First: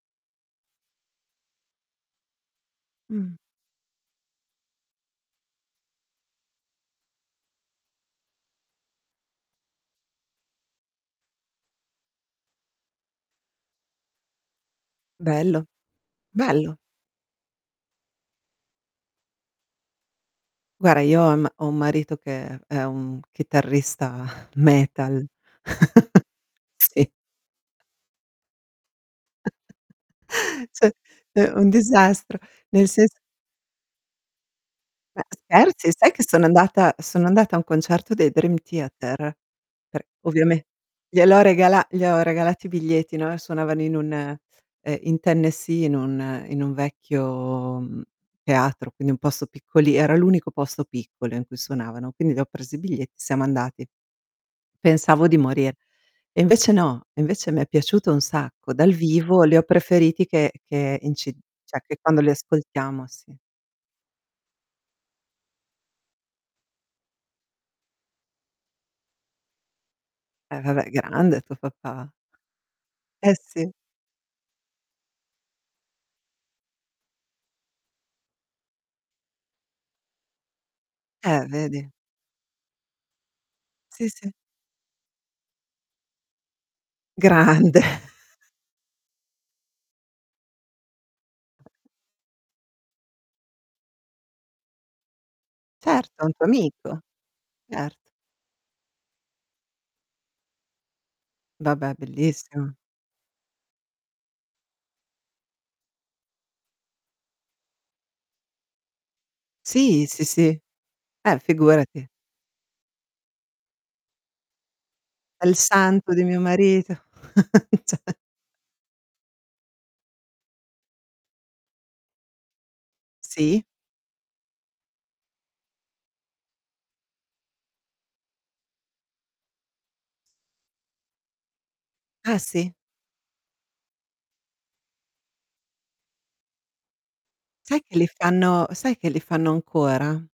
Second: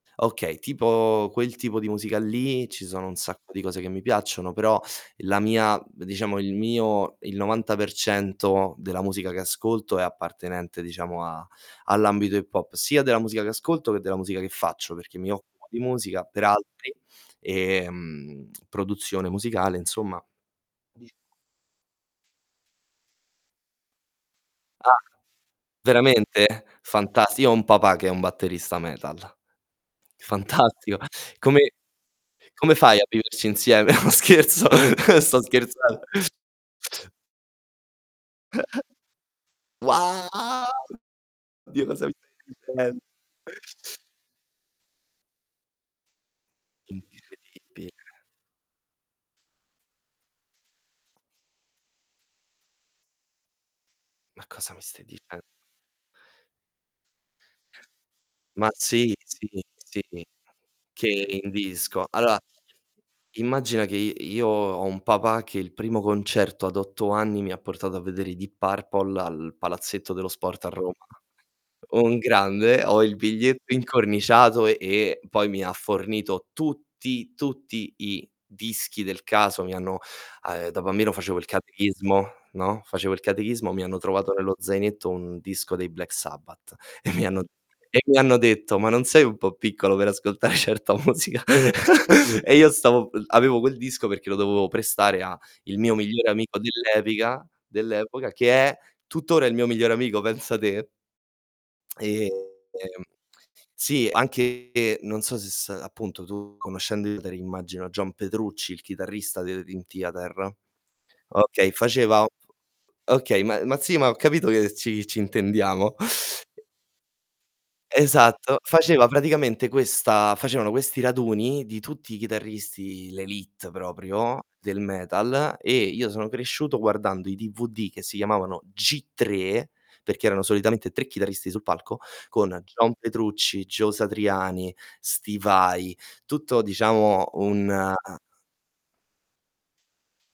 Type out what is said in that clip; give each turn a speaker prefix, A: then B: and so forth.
A: Okay, tipo quel tipo di musica lì ci sono un
B: Mh.
A: sacco di cose che mi piacciono, però la mia diciamo il mio il 90% della musica che ascolto è appartenente, diciamo, a all'ambito hip hop, sia della musica che ascolto che della musica che faccio, perché mi
B: Bello,
A: occupo di musica per
B: bello.
A: altri, ehm, produzione musicale, insomma
B: Guarda,
A: di
B: io ho un m ho un marito che è un chitarrista
A: Ah,
B: metal.
A: veramente?
B: Sì.
A: Fantas io ho un papà che è un batterista metal.
B: Cioè,
A: Fantastico.
B: è un
A: Come
B: disastro,
A: come
B: nel
A: fai a
B: sens
A: viverci insieme? No, scherzo,
B: Ma
A: sto
B: scherzi?
A: scherzan
B: Sai che sono andata sono andata a un concerto dei Dream Theater. Per ovviame
A: Wow!
B: gliel'ho regala
A: Dio,
B: gli
A: cosa mi
B: ho
A: stai dicen
B: regalati i biglietti, no, suonavano in un ehm, in Tennessee, in un in un vecchio,
A: Incredibile.
B: mhmm, teatro, quindi un posto piccoli era l'unico posto piccolo in cui suonavano, quindi gli ho presi i biglietti, siamo andati.
A: Ma cosa mi stai
B: Pensavo di
A: dicen
B: morir, e invece no, e invece mi è piaciuto un
A: Ma
B: sacco. Dal
A: sì,
B: vivo
A: sì,
B: li ho
A: sì,
B: preferiti che che in ci
A: che in
B: cioè, che
A: disco.
B: quando li
A: Allora,
B: ascoltiamo sì.
A: immagina che i io ho un papà che il primo concerto ad 8 anni mi ha portato a vedere i Deep Purple al Palazzetto dello
B: Eh,
A: Sport a
B: vabbè,
A: Roma.
B: grande tuo papà.
A: Un grande, ho il
B: Eh, sì.
A: biglietto incorniciato e poi mi ha fornito tutti, tutti i dischi del caso. Mi hanno uhm, da bambino facevo
B: Eh,
A: il
B: vedi.
A: catechismo, no, facevo il catechismo, mi hanno
B: Sì, sì.
A: trovato nello zainetto un disco dei Black Sabbath e mi hanno
B: Grande.
A: e mi hanno detto: "Ma non sei un po' piccolo per ascoltare certa musica?" E io stavo avevo quel disco perché lo dovevo prestare a il mio
B: Certo, a
A: migliore
B: un tuo
A: amico
B: amico.
A: dell'epica
B: Cert
A: dell'epoca, che è tuttora il mio migliore amico, pensa te.
B: Vabbè,
A: Ehm,
B: bellissimo.
A: sì, anche non so se s appunto, tu conoscendo [unintelligible] immagino John Petrucci, il chitarrista dei Dream
B: Sì, sì,
A: Theater.
B: sì. Eh,
A: Okay,
B: figurati.
A: faceva f okay, ma ma sì, ma ho capito che ci ci
B: Quel
A: intendiamo.
B: santo di mio marito. cioè
A: Esatto, faceva praticamente questa facevano questi raduni di tutti i chitarristi,
B: Sì.
A: l'élite proprio del metal, e io sono cresciuto guardando i DVD che si chiamavano G3, perché erano solitamente 3 chitarristi sul palco,
B: Ah,
A: con
B: sì.
A: John Petrucci, Joe Satriani, Steve Vai, tutto diciamo
B: Sai
A: un
B: che li fanno sai che li fanno ancora?